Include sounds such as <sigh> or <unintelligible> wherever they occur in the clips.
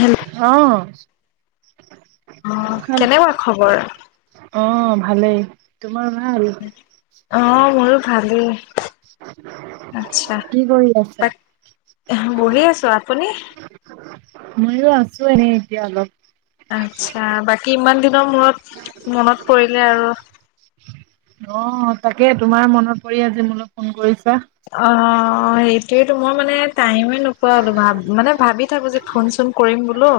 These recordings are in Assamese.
হেল্ল' অ। অ, কেনেকুৱা খবৰ? অহ, ভালেই, তোমাৰ ভাল? অ', মোৰো ভালেই। আচ্ছা, <inaudible> কি কৰি বাক আছা? বহি আছো। আপুনি? মইয়ো আছো এনেই এতিয়া অলপ। আতচ্ছা, বাকী ইমান দিনৰ মূৰত মনত পৰিলে আৰু। অ, তাকে তোমালৈ মনত পৰি আছে, মোলৈ ফোন কৰিছা। অ, সেইটোয়েইতো, মই মানে টাইমে নোপোৱা হলোঁ। মানে ভাবি থাকো যে ফোন- চোন কৰিম বোলো।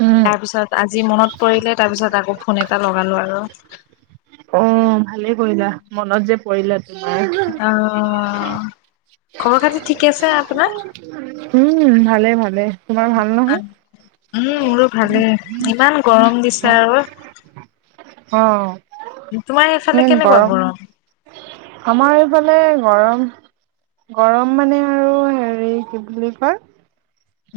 উম, তাৰপিছত আজি মনত পৰিলে, তাৰ পিছত আকৌ ফোন এটা লগালো আৰু। অ, ভালেই কৰিলা। মনত যে পৰিলা তোমাৰ। অ', খবৰ খাতি ঠিকে আছে আপোনাৰ? উম, ভালে- ভালে, তোমাৰ ভাল নহয়? উম, মোৰো ভালেই, ইমান গৰম দিছে আৰু। অ। তোমাৰ সেইফালে কেনেকুৱা গৰম? আমাৰ এইফালে গৰম। গৰম মানে আৰু হেৰি কি বুলি কয়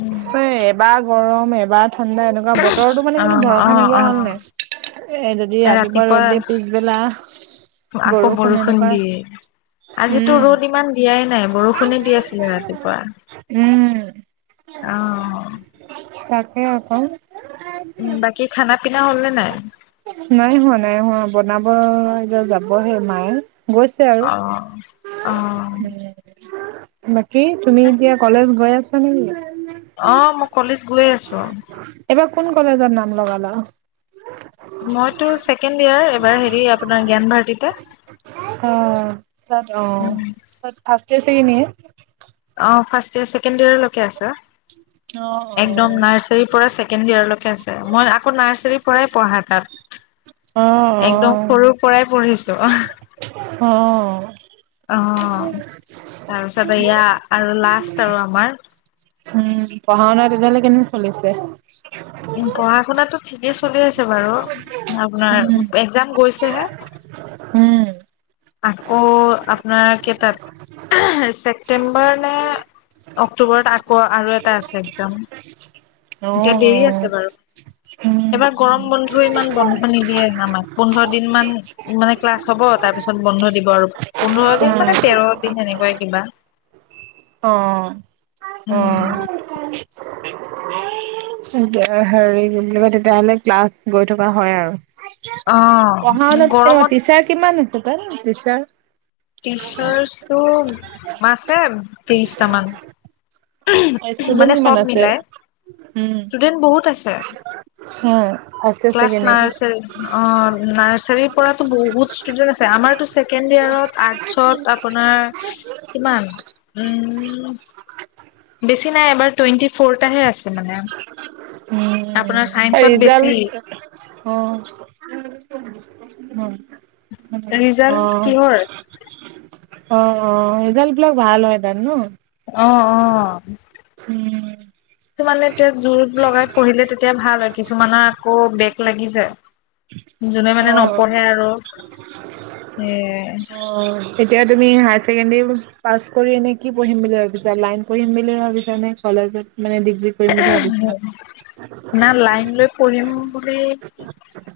উম। এ এবাৰ গৰম, এবাৰ ঠাণ্ডা, এনেকুৱা বতৰতো মানে কোনো অ', ভৰসা অ', নাইকিয়া হল অ', নাই। এ যদি ৰাতিপুৱা ৰ'দ দিয়ে, পিছবেলা আকৌ বৰষুণ এনেকুৱা। দিয়ে। আজিতো উম, ৰ'দ ইমান দিয়াই নাই বৰষুণে দি আছিলে ৰাতিপুৱা। উম। অ', তাকে আকৌ। উম, বাকী খানা- পিনা হ'ল নে নাই? নাই হোৱা, নাই হোৱা, বনাব যে যাবহে মায়ে, গৈছে। অ', অ', বাকী তুমি এতিয়া কলেজ গৈ আছ? মানে কি? অ, মই কলেজ গৈ আছো। এইবাৰ কোন কলেজত নাম লগালা? মইতো ছেকেণ্ড ইয়াৰ। এবাৰ হেৰি আপোনাৰ জ্ঞান ভাৰটিতা। অ, অহ, তাত ফাৰ্ষ্ট ইয়েৰ ছেকেণ্ড ইয়েৰ। অ, ফাৰ্ষ্ট ইয়েৰ ছেকেণ্ড ইয়েৰলৈকে অ আছে। একদম নাৰ্চাৰীৰ পৰা ছেকেণ্ড ইয়েৰলৈকে। ঠিক আছে, মই আকৌ নাৰ্চাৰীৰ পৰাই পঢ়া তাত। অ অ একদম সৰুৰ পৰাই পঢ়িছো, অ। অ। অ, তাৰপিছত এয়া, আৰু লাষ্ট আৰু আমাৰ। উম, পঢ়া শুনা তেতিয়াহ'লে কেনে চলিছে? উম, পঢ়া শুনাতটো ঠিকেই চলি আছে বাৰু। আপোনাৰ উম। এক্সজাম গৈছেহে। উম। আকৌ, আপোনাৰ কেইটাত ছেপটেম্বৰ নে অক্টোবৰত আকৌ আৰু এটা আছে, এক্সজাম। এতিয়া অ', দেৰি অ', আছে বাৰু। উম, এবাৰ গৰম বন্ধত, ইমান বন্ধ নিদিয়ে আমাক পোন্ধৰ দিন মান মানে ক্লাছ হব। তাৰ পিছত বন্ধ দিব আৰু। পোন্ধৰ দিন মানে তেৰ দিন এনেকুৱাই কিবা। অ। উম। <unintelligible> হেৰি তোৰ লগত তেতিয়াহ'লে ক্লাছ গৈ থকা হয় আৰু। অ পঢ়াও ন' <unintelligible> গৰমত টিচাৰ কিমান আছে, তাৰ টিচাৰ? টিচাৰ্ছটো আছে ত্ৰিশটামান। ষ্টুডেন্ট কিমান আছে? উম। ডেন বহুত আছে। হে, আছে ক্লাছ চাগে এনে। নাৰ্চাৰী অ' নাৰ্চাৰীৰ পৰাতো বহুত ষ্টুডেণ্ট আছে, আমাৰতো ছেকেণ্ড ইয়োৰত আৰ্ট ছত আপোনাৰ কিমান উম বেছি নাই, এবাৰ টুৱেণ্টি ফ'ৰটাহে আছে মানে। উম, আপোনাৰ চাইন্সত বেছি। ৰিজাল্ট অ'। হু। অ'। ৰিজাল্ট অ', কিহৰ অ' ৰিজাল্টবিলাক ভাল হয় তাৰ ন'? অ', অ'। হুম। কিছুমানে এতিয়া জোৰ লগাই পঢ়িলে তেতিয়া ভাল হয়, কিছুমানৰ আকৌ বেক লাগি যায়। যোনে মানে অ', নপঢ়ে আৰু। এ অ', এতিয়া তুমি হায় ছেকেণ্ডাৰী পাছ কৰি এনে কি পঢ়িম বুলি ভাবিছা? লাইন পঢ়িম বুলি ভাবিছা নে কলেজত মানে ডিগ্ৰী কৰিম বুলি ভাবিছো? কৰিম বুলি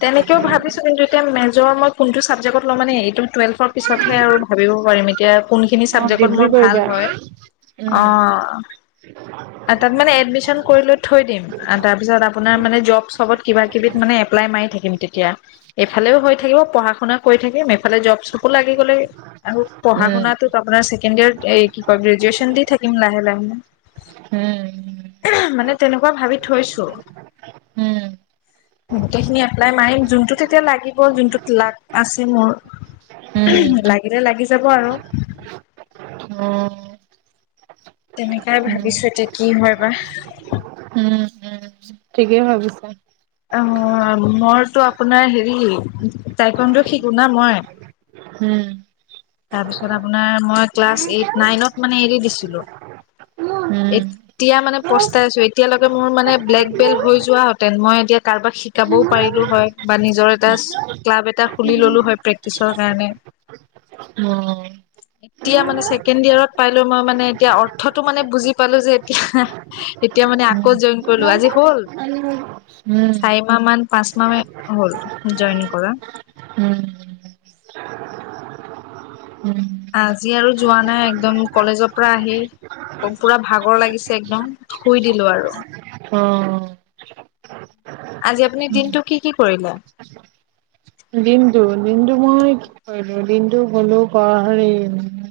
তেনেকে ভাবিছ তো কিন্তু এতিয়া মেজৰ মই কোনটো ছাবজেক্টত ল'ম মানে এইটো টুৱেলভৰ পিছতহে আৰু ভাবিব পাৰিম, এতিয়া কোনখিনি অ চাবজেকত ডিগ্ৰী মোৰ ভাল কৰিবা। হয়। উম অ', এটাত মানে এডমিশ্বন কৰি লৈ থৈ দিম। আ, তাৰপিছত আপোনাৰ মানে জব চবত, কিবা কিবিত মানে এপ্লাই মাৰি থাকিম তেতিয়া। এইফালেও হৈ থাকিব, পঢ়া শুনা কৰি থাকিম, এইফালে জব চবো লাগি গ'লে। আৰু পঢ়া উম শুনাটোক আপোনাৰ ছেকেণ্ড য়াৰত কি কয় গ্ৰেজুৱেচন দি থাকিম লাহে লাহে। উম মানে তেনেকুৱা ভাবি থৈছোঁ। উম উম উম গোটেইখিনি এপ্লাই মাৰিম, যোনটোত এতিয়া লাগিব, যোনটোত লাক আছে মোৰ। উম লাগিলে লাগি যাব আৰু। উম। তেনেকাই ভাবিছোঁ, এতিয়া কি হয় বা। উম। ঠিকেই ভাবিছা। অ' মোৰতো আপোনাৰ হেৰি টাইকোৱান্দো শিকো না মই হুম। তাৰপিছত আপোনাৰ মই ক্লাছ এইট নাইনত মানে এৰি দিছিলোঁ। এতিয়া মানে পস্তাই আছোঁ, এতিয়ালৈকে মোৰ মানে ব্লেক বেল হৈ যোৱা হতেন, মই এতিয়া কাৰোবাক শিকাবও পাৰিলোঁ হয়, বা নিজৰ এটা ক্লাব এটা খুলি ল'লোঁ হয় প্ৰেক্টিচৰ কাৰণে। তিয়া মানে ছেকেণ্ড ইয়েৰত পাই লৈ মই মানে এতিয়া অৰ্থটো মানে বুজি পালোঁ যে এতিয়া এতিয়া মানে আকৌ জইন কৰিলোঁ, আজি হ'ল হু চাৰি মাহ মান পাঁচ মাহ হ'ল জইন কৰা উম, উম, আজি আৰু যোৱা নাই একদম কলেজৰ পৰা আহি পুৰা ভাগৰ লাগিছে একদম শুই দিলো আৰু অ আজি আপুনি দিনটো কি কি কৰিলে? অ <inaudible> দিনটো দিনটো মই কি কৰিলো দিনটো গলো হেৰি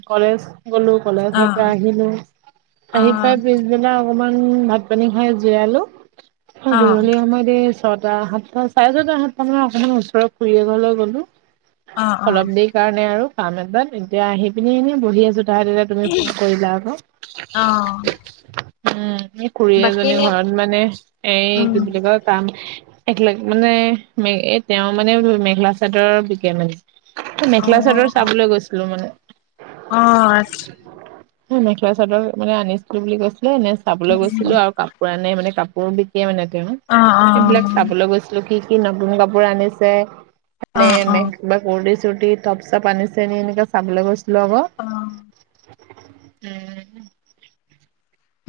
কলেজ গলো অ কলেজৰ পৰা আহিলো অ আহি পাই পিছদিনা অকমান ভাত পানী খাই জিৰালো অ গধূলি সময়ত এই ছটা সাতটা চাৰে ছটা সাতটা মানে অকণমান ওচৰত ফুৰিবলৈ গ'লো অ অ অলপ দেৰি কাৰণে আৰু কাম এটাত এতিয়া আহি পিনি এনেই বহি আছো তাহাঁতি ত ৰিএকচন কৰিলে আকৌ অ উম এই খুৰী বাকী এজনীৰ এনে ঘৰত মানে এ উম কি বুলি কয় কাম একেলগ মানে ম এই তেওঁ মানে মেখেলা চাদৰ বিকে মানে অ মেখেলা চাডৰ চাবলৈ গৈছিলো মানে অ মেখেলা চাদৰ মানে আনিছিলো বুলি কৈছিলে এনে চাবলৈ গৈছিলো আৰু ক পুৰা নাই মানে কাপোৰ বিকে মানে তেওঁ অ অ সেইবিলাক চাবলৈ গৈছিলো কি কি নতুন কাপোৰ আনিছে অ মানে অ মে বা কুৰ্টি- চুৰ্টি টপ -চপ আনিছে নেকি এনেকা চাবলৈ গৈছিলো আকৌ। অ উম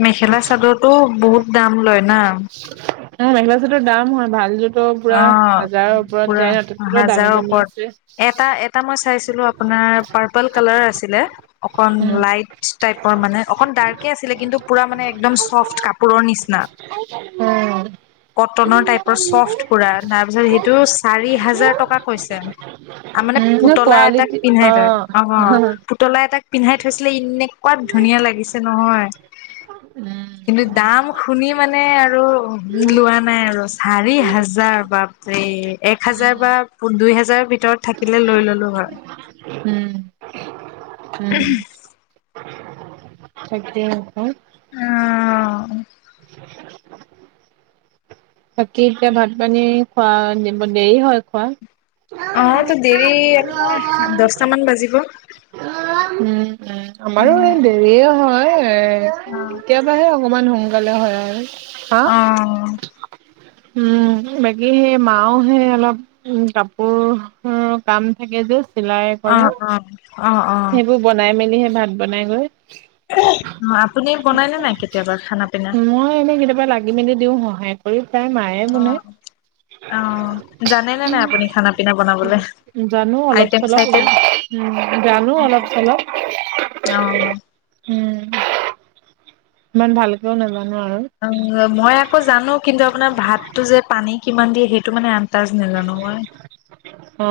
মেখেলা চাদৰতো বহুত দাম লয় না শ <inaudible> অ মেখেলা চাদৰ দাম হয় ভাল যদি অ পুৰা তাতকৈ দামী হাজাৰৰ দামী ওপৰত আছে। এটা এটা মই চাইছিলো আকৌ আপোনাৰ পাৰ্পল কালাৰ আছিলে, অকণ উম লাইট টাইপৰ মানে অকণ ডাৰ্ক একেই আছিলে কিন্তু পোৰা মানে একদম চফ্ট কাপোৰৰ নিচিনা, কটনৰ টাইপৰ চফ্ট পুৰা তাৰ পিছত সেইটো চাৰি হাজাৰ টকা কৈছে। আ মানে নে পুতলা এটাক কোৱালিটি অ পিন্ধাই তই উম পুতলা এটাক পিন্ধাই থৈছিলে, এনেকুৱা ধুনীয়া লাগিছে নহয় উ কিন্তু দাম শুনি মানে আৰু উ লোৱা নাই আৰু চাৰি হাজাৰ বাপ ৰে এক হাজাৰ উম বা দুই হাজাৰ ভিতৰত থাকিলে লৈ ললো হয় উম-উম। থাকে হয় অ <inaudible> বাকি এতিয়া ভাত পানী খোৱা দেৰি হয় খোৱা? অ তো দেৰি আপোনাৰ দহ টা মান বাজিব উম-উম অ আমাৰো এই দেৰিয়ে হয় এ কেতিয়াবাহে অকমান সোনকালে হয় আৰু হা অ উম বাকী সেই মাও হে অলপ উম কাপোৰ কাম থাকে যে চিলাই অ কৰে অ অ সেইবোৰ বনাই, মেলিহে ভাত বনাইগৈ। অ, আপুনি বনাই নে নাই, কেতিয়াবা খানা-পিনা। মই এনেই কেতিয়াবা লাগি-মেলি দিও, সহায় কৰি প্ৰায় মা অ, অ, জানেনে নাই, আপুনি খানা- পিনা বনাবলৈ জানো অলপ আইটেম- চলপ চাইেম? উম, জানো অলপ-চলপ। অ উম, ইমান ভালকেও নাজানো আৰু। উম, মই আকৌ জানো, কিন্তু আপোনাৰ ভাততো, যে পানী কিমান দিয়ে, সেইটো মানে আন আনতাজ, নাজানো মই। অ,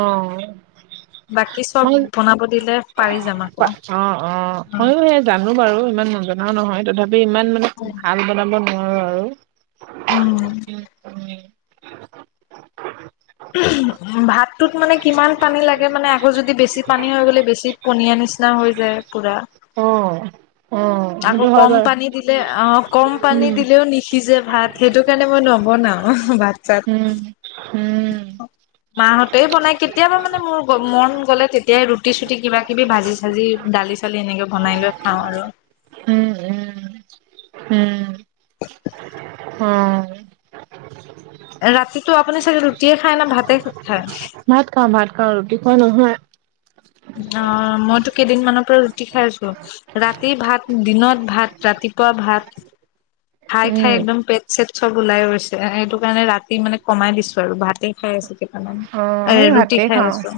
বাকী চব মই, বনাব দিলে পাৰি যাম আকৌ। অ, অ, ময়ো সেই জানো বাৰু ইমান নজনাও, নহয় তথাপি ইমান মানে ভাল বনাব নোৱাৰো আৰু উম, উম উম, ভাতটোত মানে কিমান পানী লাগে, মানে আকৌ যদি বেছি পানী হৈ গ'লে বেছি পনীয়া নিচিনা হৈ যায় পুৰা। অ, অ আকৌ সেইটো হয় কম বাৰু পানী দিলে, অ, কম পানী উম দিলেও নিসিজে ভাত সেইটো কাৰণে মই নবনাও ভাত। চাত। উম, উম, মা, হতেই বনাই, কেতিয়াবা মানে মোৰ মন গলে, তেতিয়াই ৰুটি- চুটি কিবা কিবি ভাজি চাজি দালি দালি এনেকে বনাই লৈ খাওঁ, আৰু উম, উম, উম, অ'। ৰাতিটো আপুনি চাগে ৰুটিয়ে খায় না, ভাতে খায়? ভাত খাওঁ-ভাত খাওঁ, ৰুটি খুৱোৱা নহয়। অ, মইতো কেইদিনমানৰ পৰা ৰুটি খাই আছো। ৰাতি ভাত, দিনত ভাত, ৰাতিপুৱা ভাত। উম, খাই-খাই একদম পেট চেট চব ওলাই গৈছে, সেইটো কাৰণে ৰাতি মানে কমাই দিছো আৰু ভাতে খাই আছো কেইটামান, অ', এই আমি ৰুটি ভাতেই খাই খাওঁ। আছো।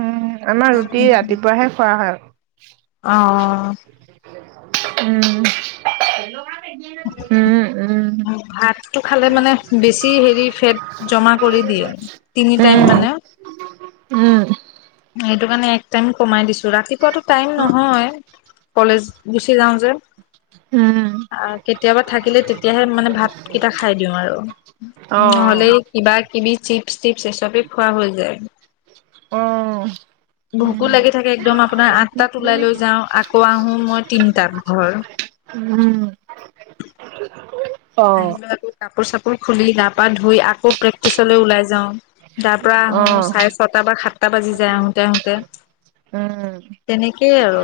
উম, আমাৰ ৰুটি ৰাতিপুৱাহে খোৱা হয়। অ, অ, <inaudible> উম, উম, উম, উম, ভাত ভাত টো, খালে মানে বেছি হেৰি ফেট জমা কৰি দিয়ে, আৰু তিনি টাইম উম, মানে উম, সেইটো কাৰণে এক টাইম কমাই দিছো, ৰাতিপুৱাতটো টাইম নহয়। কলেজ গুচি যাওঁ, যে। উম, আহ, কেতিয়াবা থাকিলে, তেতিয়াহে মানে ভাতকেইটা খাই দিওঁ আৰু। অ, নহ'লে কিবা, কিবি চিপচ- চিপছ এই চবে খোৱা হৈ যায়। অ, ভোকো উম, লাগি থাকে, একদম আপোনাৰ আঠটাত ওলাই লৈ যাওঁ, আকৌ আহো মই তিনটাত ঘৰ উম, অ', আহিলৈ আকৌ কাপোৰ-চাপোৰ খুলি, গাপা ধুই আকৌ প্ৰেক্টিচলৈ ওলাই যাওঁ। তাৰ পৰা আহো, অ', চাৰে ছটা বা সাতটা বাজি যায় আহোতে, আহোতে। উমঁ উমঁ! তেনেকেই আৰু।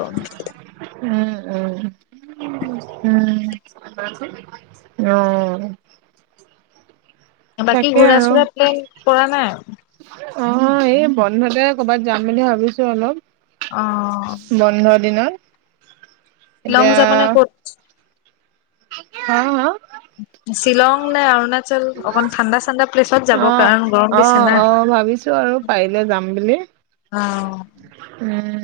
উমঁ উমঁ! উমঁ অঁ। বাকী তাকে ঘূৰা চুৰা প্লেন কৰা নাই। অঁ এই বন্ধতে কৰ'বাত যাম বুলি ভাবিছো অলপ। অঁ! বন্ধ দিনত। শ্বিলং এতিয়া যাবনে ক'ত? হা হা! শ্বিলংল নে অৰুণাচল - আচল ঠাণ্ডা ঠাণ্ডা প্লেছত যাব অ কাৰণ গৰম অ দিছে না। অ ভাবিছো আৰু অঁ,,, উমঁ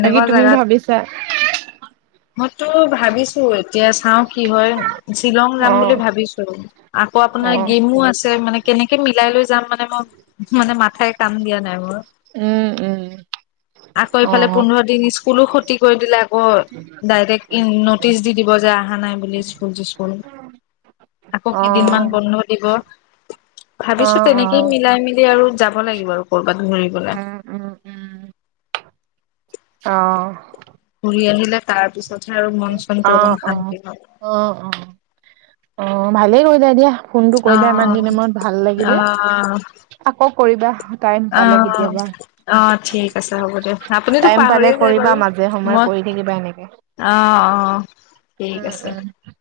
বাকী তুমি জেগাত ভাবিছা। মইতো ভাবিছো এতিয়া চাওঁ কি হয় শ্বিলং যাম অ বুলি ভাবিছোঁ। আকৌ অ আপোনাৰ গেমো আছে মানে কেনেকে মিলাই লৈ যাম মানে। মানে মাথাই কাম দিয়া নাই মোৰ। উম উম আকৌ অ এইফালে পোন্ধৰ দিন স্কুলো খতি কৰি দিলে আকৌ- ডাইৰেক্ট নটিচ দি দিব যে অহা নাই বুলি স্কুল চিকুল আকৌ অ কেইদিনমান বন্ধ দিব। অ ভাবিছো অ তেনেকেই মিলাই মিলি আৰু যাব লাগিব আৰু কৰবাত ঘুৰিবলে। উম উম অঁ! ঘূৰি আহিলে তাৰ পিছতহে আৰু মন চন তবন অম শান্তি হৱ। অঁ অঁ অঁ ভালেই কৰিলো দিয়া। ফোনটো কৰিলা ইমান দিনৰ মূৰত ভাল লাগিলে অ' আকৌ কৰিবা। টাইম পালে অঁ কেতিয়াবা অঁ ঠিক আছে হ'ব দিয়ক। আপুনিতো টাইম পালে পাহৰিয়ে যায় কৰিবা বাৰু মাজে সময়ে মই কৰি থাকিবা এনেকে। অঁ অঁ। ঠিক উম আছে উম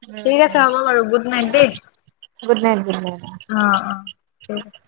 উম ঠিক আছে উম হ'ব বাৰু গুড নাইট দেই। Good night good night. অঁ অঁ ঠিক আছে।